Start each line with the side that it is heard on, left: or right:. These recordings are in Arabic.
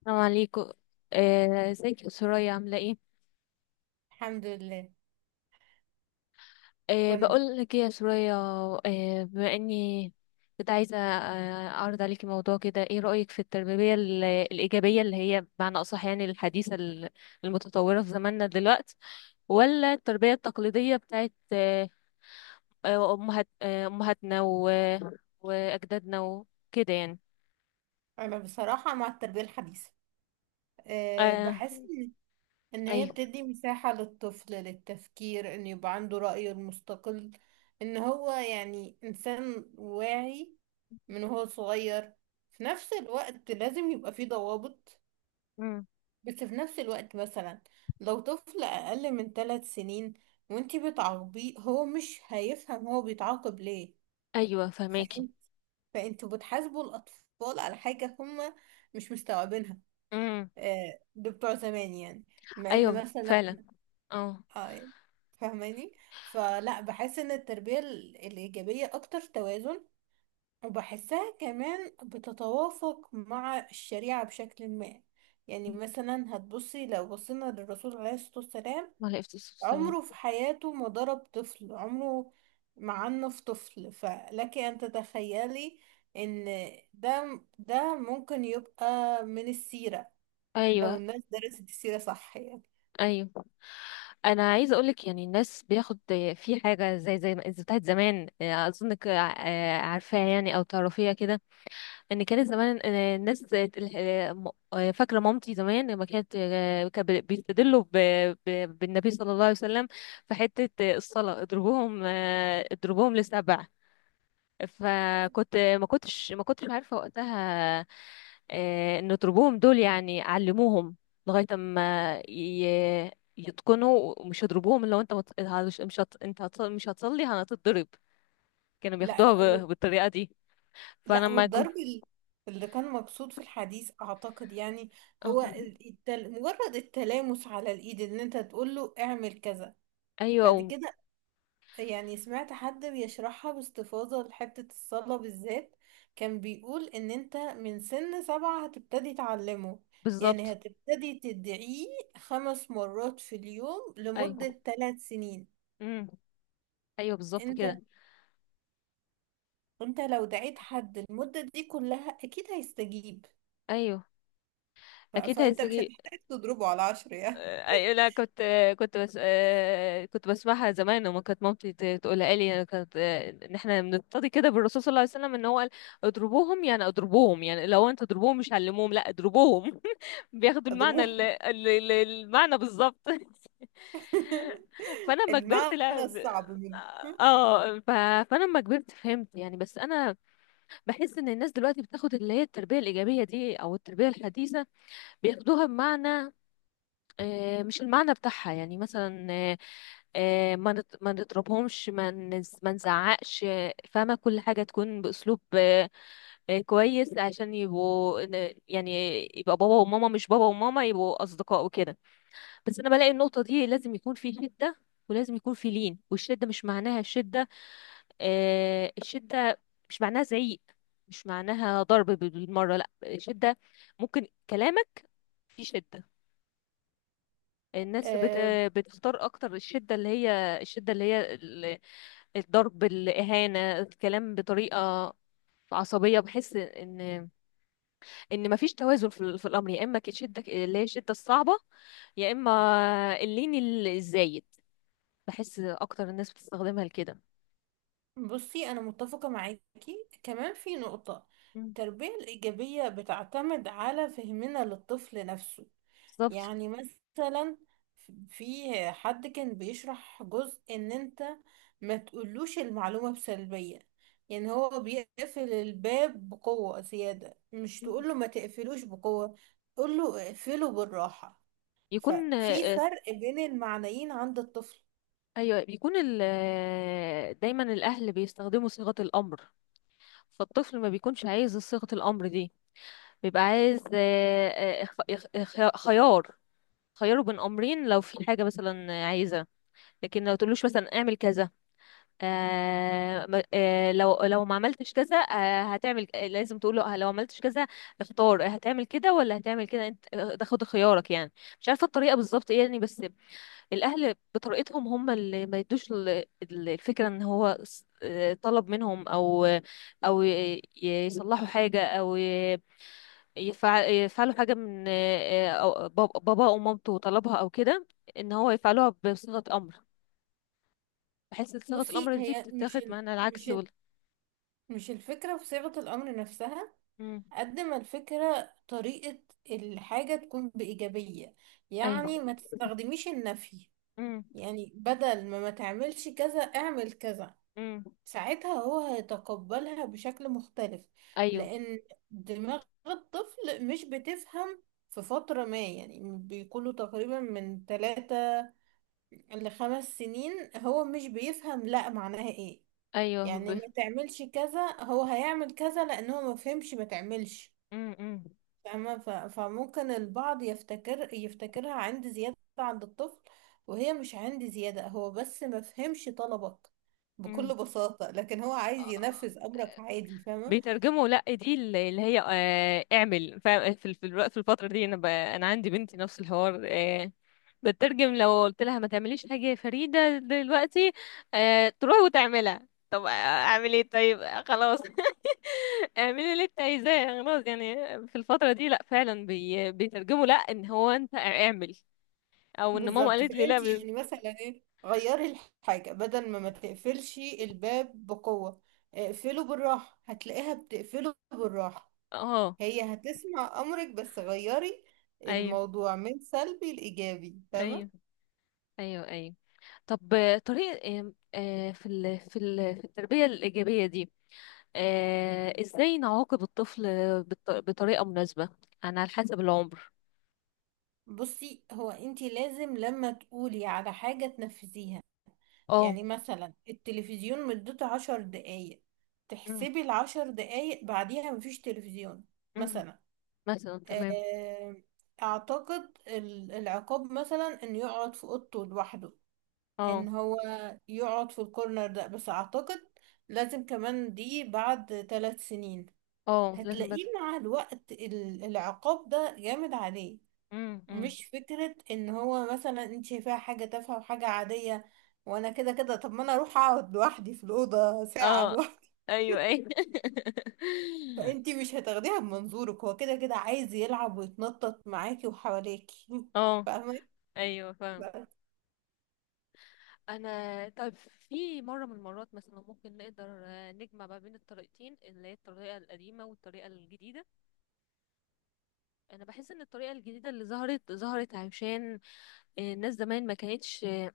left: السلام عليكم. ازيك يا سرايا، عامله ايه؟
right: الحمد لله. كنت
left: بقول لك ايه يا سرايا. بما اني كنت عايزه اعرض عليكي موضوع كده، ايه رايك في التربيه الايجابيه اللي هي بمعنى اصح يعني الحديثه المتطوره في زماننا دلوقتي، ولا التربيه التقليديه بتاعت امهات امهاتنا واجدادنا وكده يعني؟
right: انا بصراحه مع التربيه الحديثه. أه
left: آه.
right: بحس ان هي
left: ايوه
right: بتدي مساحه للطفل للتفكير ان يبقى عنده رايه المستقل، ان هو يعني انسان واعي من هو صغير. في نفس الوقت لازم يبقى فيه ضوابط،
left: مم.
right: بس في نفس الوقت مثلا لو طفل اقل من 3 سنين وانتي بتعاقبيه هو مش هيفهم هو بيتعاقب
left: ايوه، فهماكي.
right: ليه، فانتوا بتحاسبوا الاطفال على حاجه هم مش مستوعبينها.
left: مم.
right: ده بتوع زمان يعني، مع
left: ايوه،
right: ان مثلا،
left: فعلا. اه.
right: اه فاهماني. فلا بحس ان التربيه الايجابيه اكتر توازن، وبحسها كمان بتتوافق مع الشريعه بشكل ما. يعني مثلا هتبصي، لو بصينا للرسول عليه الصلاه والسلام
left: وعلى السلام.
right: عمره في حياته ما ضرب طفل، عمره ما عنف طفل. فلك أن تتخيلي إن ده ممكن يبقى من السيرة لو
left: ايوه،
right: الناس درست السيرة صح يعني.
left: ايوه. انا عايزه اقولك، يعني الناس بياخد في حاجه زي ما بتاعت زمان، اظنك عارفاها يعني، او تعرفيها كده. ان كانت زمان الناس فاكره مامتي زمان لما كانت بيستدلوا بالنبي صلى الله عليه وسلم في حته الصلاه، اضربوهم لـ7. فكنت، ما كنتش عارفه وقتها نضربوهم دول، يعني علموهم لغاية ما يتقنوا، ومش يضربوهم. لو انت مت- هت- مش هت... انت هت... مش هتصلي هتتضرب. كانوا
right: لا
left: بياخدوها
right: لا
left: بالطريقة دي. فانا
right: لا،
left: لما جو...
right: والضرب اللي كان مقصود في الحديث أعتقد يعني
left: اه.
right: هو مجرد التلامس على الإيد، إن أنت تقول له اعمل كذا بعد
left: ايوه،
right: كده. يعني سمعت حد بيشرحها باستفاضة لحتة الصلاة بالذات، كان بيقول ان انت من سن 7 هتبتدي تعلمه، يعني
left: بالظبط.
right: هتبتدي تدعيه 5 مرات في اليوم
left: ايوه.
right: لمدة 3 سنين.
left: امم. ايوه، بالظبط
right: انت
left: كده.
right: انت لو دعيت حد المدة دي كلها اكيد هيستجيب،
left: ايوه، اكيد
right: فانت مش
left: هيستجيب.
right: هتحتاج تضربه على 10 يعني.
left: أي لا، كنت بس كنت بسمعها زمان، وما كانت مامتي تقولها لي يعني، كانت ان احنا بنقتدي كده بالرسول صلى الله عليه وسلم، ان هو قال: اضربوهم، يعني اضربوهم، يعني لو انت تضربوهم، مش علموهم، لا اضربوهم. بياخدوا المعنى
right: اضربه
left: المعنى بالظبط. فانا لما كبرت،
right: المعنى
left: لا
right: الصعب منه.
left: اه. فانا لما كبرت فهمت يعني، بس انا بحس ان الناس دلوقتي بتاخد اللي هي التربيه الايجابيه دي او التربيه الحديثه، بياخدوها بمعنى مش المعنى بتاعها، يعني مثلا ما نضربهمش، ما نزعقش، فاهمة، كل حاجة تكون بأسلوب كويس، عشان يعني يبقى بابا وماما مش بابا وماما، يبقوا أصدقاء وكده. بس أنا بلاقي النقطة دي لازم يكون في شدة، ولازم يكون في لين. والشدة مش معناها الشدة، الشدة مش معناها زعيق، مش معناها ضرب بالمرة. لا، الشدة ممكن كلامك في شدة. الناس بتختار اكتر الشدة، اللي هي الشدة اللي هي الضرب، الإهانة، الكلام بطريقة عصبية. بحس ان مفيش توازن في الامر، يا اما الشدة اللي هي الشدة الصعبة، يا اما اللين الزايد، بحس اكتر الناس بتستخدمها لكده.
right: بصي أنا متفقة معاكي كمان في نقطة،
left: مم.
right: التربية الإيجابية بتعتمد على فهمنا للطفل نفسه.
left: بالظبط.
right: يعني مثلا في حد كان بيشرح جزء ان انت ما تقولوش المعلومة بسلبية، يعني هو بيقفل الباب بقوة زيادة، مش
left: مم.
right: تقوله ما تقفلوش بقوة، تقوله اقفله بالراحة.
left: يكون
right: ففي
left: آه،
right: فرق بين المعنيين عند الطفل.
left: ايوه، بيكون دايما الاهل بيستخدموا صيغة الامر، فالطفل ما بيكونش عايز صيغة الامر دي، بيبقى عايز خيار، خياره بين امرين لو في حاجه مثلا عايزه. لكن لو تقولوش مثلا اعمل كذا، لو ما عملتش كذا هتعمل، لازم تقوله لو عملتش كذا اختار، هتعمل كده ولا هتعمل كده، انت تاخد خيارك يعني. مش عارفه الطريقه بالظبط ايه يعني، بس الاهل بطريقتهم هم اللي ما يدوش الفكره ان هو طلب منهم، او او يصلحوا حاجه، او يفعلوا حاجة من بابا أو مامته طلبها أو كده، إن هو يفعلوها بصيغة أمر، بحيث إن صيغة
right: بصي
left: الأمر دي
right: هي
left: بتتاخد معنى
right: مش
left: العكس
right: ال... مش الفكرة في صيغة الأمر نفسها،
left: مم.
right: قد ما الفكرة طريقة الحاجة تكون بإيجابية، يعني
left: أيوه.
right: ما تستخدميش النفي.
left: مم.
right: يعني بدل ما تعملش كذا، اعمل كذا.
left: مم.
right: ساعتها هو هيتقبلها بشكل مختلف،
left: أيوه،
right: لأن دماغ الطفل مش بتفهم في فترة ما. يعني بيكونوا تقريبا من 3 ل5 سنين هو مش بيفهم لا معناها ايه.
left: أيوه
right: يعني ما تعملش كذا هو هيعمل كذا، لان هو ما فهمش ما تعملش.
left: مم. مم.
right: فاهمة؟ فممكن البعض يفتكرها عند زيادة عند الطفل، وهي مش عند زيادة، هو بس ما فهمش طلبك
left: مم.
right: بكل بساطة، لكن هو عايز
left: آه.
right: ينفذ امرك عادي. فاهمة؟
left: بيترجموا لا، دي اللي هي اعمل في الوقت، في الفترة دي انا انا عندي بنتي نفس الحوار. بترجم، لو قلت لها ما تعمليش حاجة يا فريدة دلوقتي، تروح وتعملها. طب اعمل ايه؟ طيب خلاص. اعملي اللي انت عايزاه، خلاص يعني. في الفترة دي لا، فعلا بيترجموا لا، ان هو انت اعمل، او ان ماما
right: بالظبط،
left: قالت لي لا
right: فانتي يعني مثلا ايه، غيري الحاجة، بدل ما ما تقفلش الباب بقوة، اقفله بالراحة، هتلاقيها بتقفله بالراحة.
left: اه.
right: هي هتسمع امرك، بس غيري
left: ايوه،
right: الموضوع من سلبي لايجابي. فاهمه؟
left: ايوه، ايوه، ايوه. طب طريقة آم، آه، في في التربية الإيجابية دي، ازاي نعاقب الطفل بطريقة مناسبة، يعني على حسب العمر.
right: بصي هو انتي لازم لما تقولي على حاجة تنفذيها،
left: اه.
right: يعني مثلا التلفزيون مدته 10 دقايق،
left: أم،
right: تحسبي ال10 دقايق بعديها مفيش تلفزيون
left: أم.
right: مثلا.
left: مثلا، تمام.
right: آه، اعتقد العقاب مثلا انه يقعد في اوضته لوحده،
left: اه،
right: ان هو يقعد في الكورنر ده، بس اعتقد لازم كمان دي بعد 3 سنين.
left: اه. لازم
right: هتلاقيه مع الوقت العقاب ده جامد عليه،
left: أم، أم.
right: مش فكرة ان هو مثلا انت شايفاها حاجة تافهة وحاجة عادية وانا كده كده، طب ما انا اروح اقعد لوحدي في الأوضة ساعة
left: اه.
right: لوحدي.
left: ايوه، ايوه.
right: فانت مش هتاخديها بمنظورك، هو كده كده عايز يلعب ويتنطط معاكي وحواليكي.
left: اه،
right: فاهمة؟
left: ايوه، فاهم.
right: بس-
left: انا طيب، في مره من المرات مثلا ممكن نقدر نجمع ما بين الطريقتين، اللي هي الطريقه القديمه والطريقه الجديده. انا بحس ان الطريقه الجديده اللي ظهرت عشان الناس زمان ما كانتش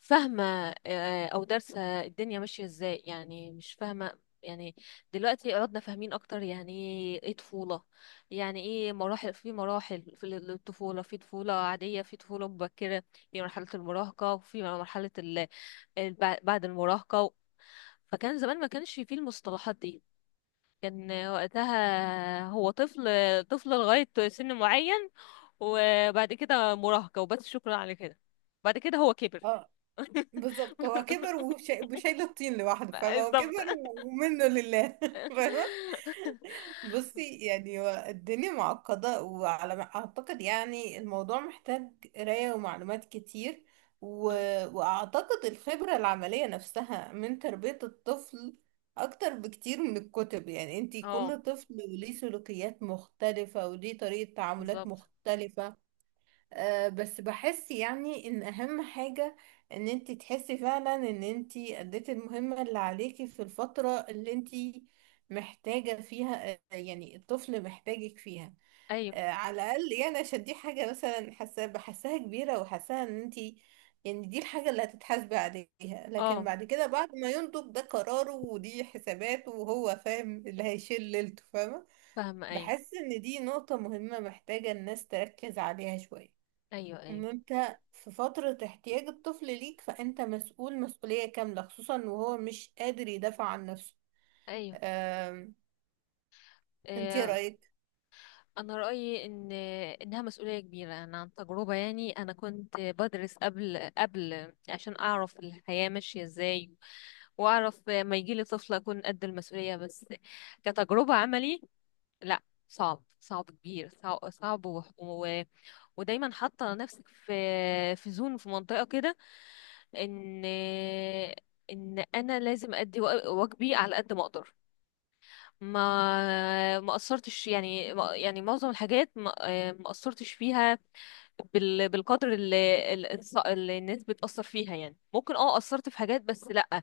left: فاهمه، او دارسه الدنيا ماشيه ازاي يعني، مش فاهمه يعني. دلوقتي عدنا فاهمين اكتر، يعني ايه طفوله؟ يعني ايه مراحل؟ في مراحل في الطفوله، في طفوله عاديه، في طفوله مبكره، في مرحله المراهقه، وفي مرحله ال- بعد المراهقه. فكان زمان ما كانش فيه المصطلحات دي، كان وقتها هو طفل، طفل لغاية سن معين، وبعد كده مراهقة وبس، شكرا على كده. بعد كده هو كبر.
right: اه بالظبط، هو كبر وشايل الطين لوحده، فاهمة، هو
left: بالظبط.
right: كبر ومنه لله. فاهمة؟ بصي يعني هو الدنيا معقدة، وعلى ما أعتقد يعني الموضوع محتاج قراية ومعلومات كتير و... وأعتقد الخبرة العملية نفسها من تربية الطفل أكتر بكتير من الكتب. يعني انتي
left: اه،
right: كل طفل وليه سلوكيات مختلفة وليه طريقة تعاملات
left: بالظبط.
right: مختلفة. بس بحس يعني ان اهم حاجة ان انتي تحسي فعلا ان انتي اديتي المهمة اللي عليكي في الفترة اللي انتي محتاجة فيها، يعني الطفل محتاجك فيها،
left: ايوه.
right: على الاقل يعني، عشان دي حاجة مثلا حاسة بحسها كبيرة وحاساها، ان انتي يعني دي الحاجة اللي هتتحاسبي عليها. لكن
left: اه،
right: بعد كده بعد ما ينضج، ده قراره ودي حساباته وهو فاهم اللي هيشيل ليلته. فاهمة؟
left: فاهمة، ايوه،
right: بحس ان دي نقطة مهمة محتاجة الناس تركز عليها شوية،
left: ايوه، ايوه،
right: ان انت في فترة احتياج الطفل ليك فانت مسؤول مسؤولية كاملة، خصوصا وهو مش قادر يدافع عن نفسه.
left: ايوه.
right: أم... انت ايه
left: آه،
right: رأيك؟
left: انا رايي ان انها مسؤوليه كبيره. انا عن تجربه يعني، انا كنت بدرس قبل عشان اعرف الحياه ماشيه ازاي، واعرف ما يجيلي طفل اكون قد المسؤوليه. بس كتجربه عملي، لا، صعب، صعب كبير، صعب، صعب ودايما حاطه نفسك في زون، في منطقه كده. ان انا لازم ادي واجبي على قد ما اقدر. ما قصرتش يعني، يعني معظم الحاجات ما قصرتش فيها بالقدر اللي اللي الناس بتأثر فيها، يعني ممكن اه قصرت في حاجات، بس لأ،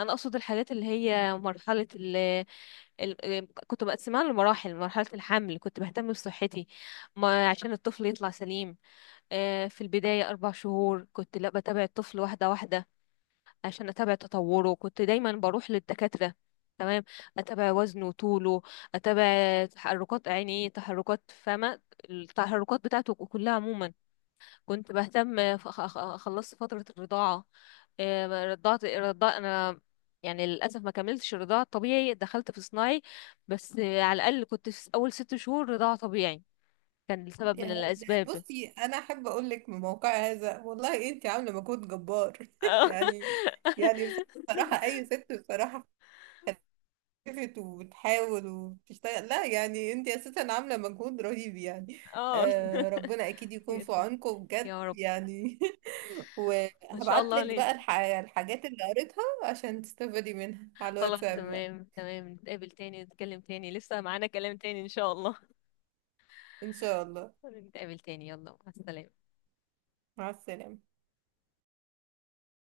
left: انا اقصد الحاجات اللي هي مرحلة كنت مقسماها لمراحل. مرحلة الحمل كنت بهتم بصحتي ما عشان الطفل يطلع سليم. في البداية 4 شهور كنت لا بتابع الطفل واحدة واحدة عشان اتابع تطوره، كنت دايما بروح للدكاترة، تمام، اتابع وزنه، طوله، اتابع تحركات عينيه، تحركات فمه، التحركات بتاعته كلها عموما. كنت بهتم، خلصت فترة الرضاعة. رضعت، رضع انا، يعني للاسف ما كملتش الرضاعة الطبيعي، دخلت في صناعي، بس على الاقل كنت في اول 6 شهور رضاعة طبيعي، كان لسبب من الاسباب.
right: بصي انا احب اقول لك من موقع هذا، والله انت عاملة مجهود جبار يعني. يعني بصراحة اي ست بصراحة خلفت وبتحاول وبتشتغل، لا يعني انت اساسا عاملة مجهود رهيب يعني.
left: اه.
right: أه ربنا اكيد يكون في عونكم بجد
left: يا رب.
right: يعني.
left: ان شاء
right: وهبعت
left: الله
right: لك
left: لين.
right: بقى الحاجات اللي قريتها عشان تستفادي منها على
left: خلاص،
right: الواتساب بقى.
left: تمام، تمام، نتقابل تاني، نتكلم تاني، لسه معانا كلام تاني ان شاء الله.
right: ان شاء الله.
left: نتقابل تاني، يلا مع السلامة.
right: مع السلامة.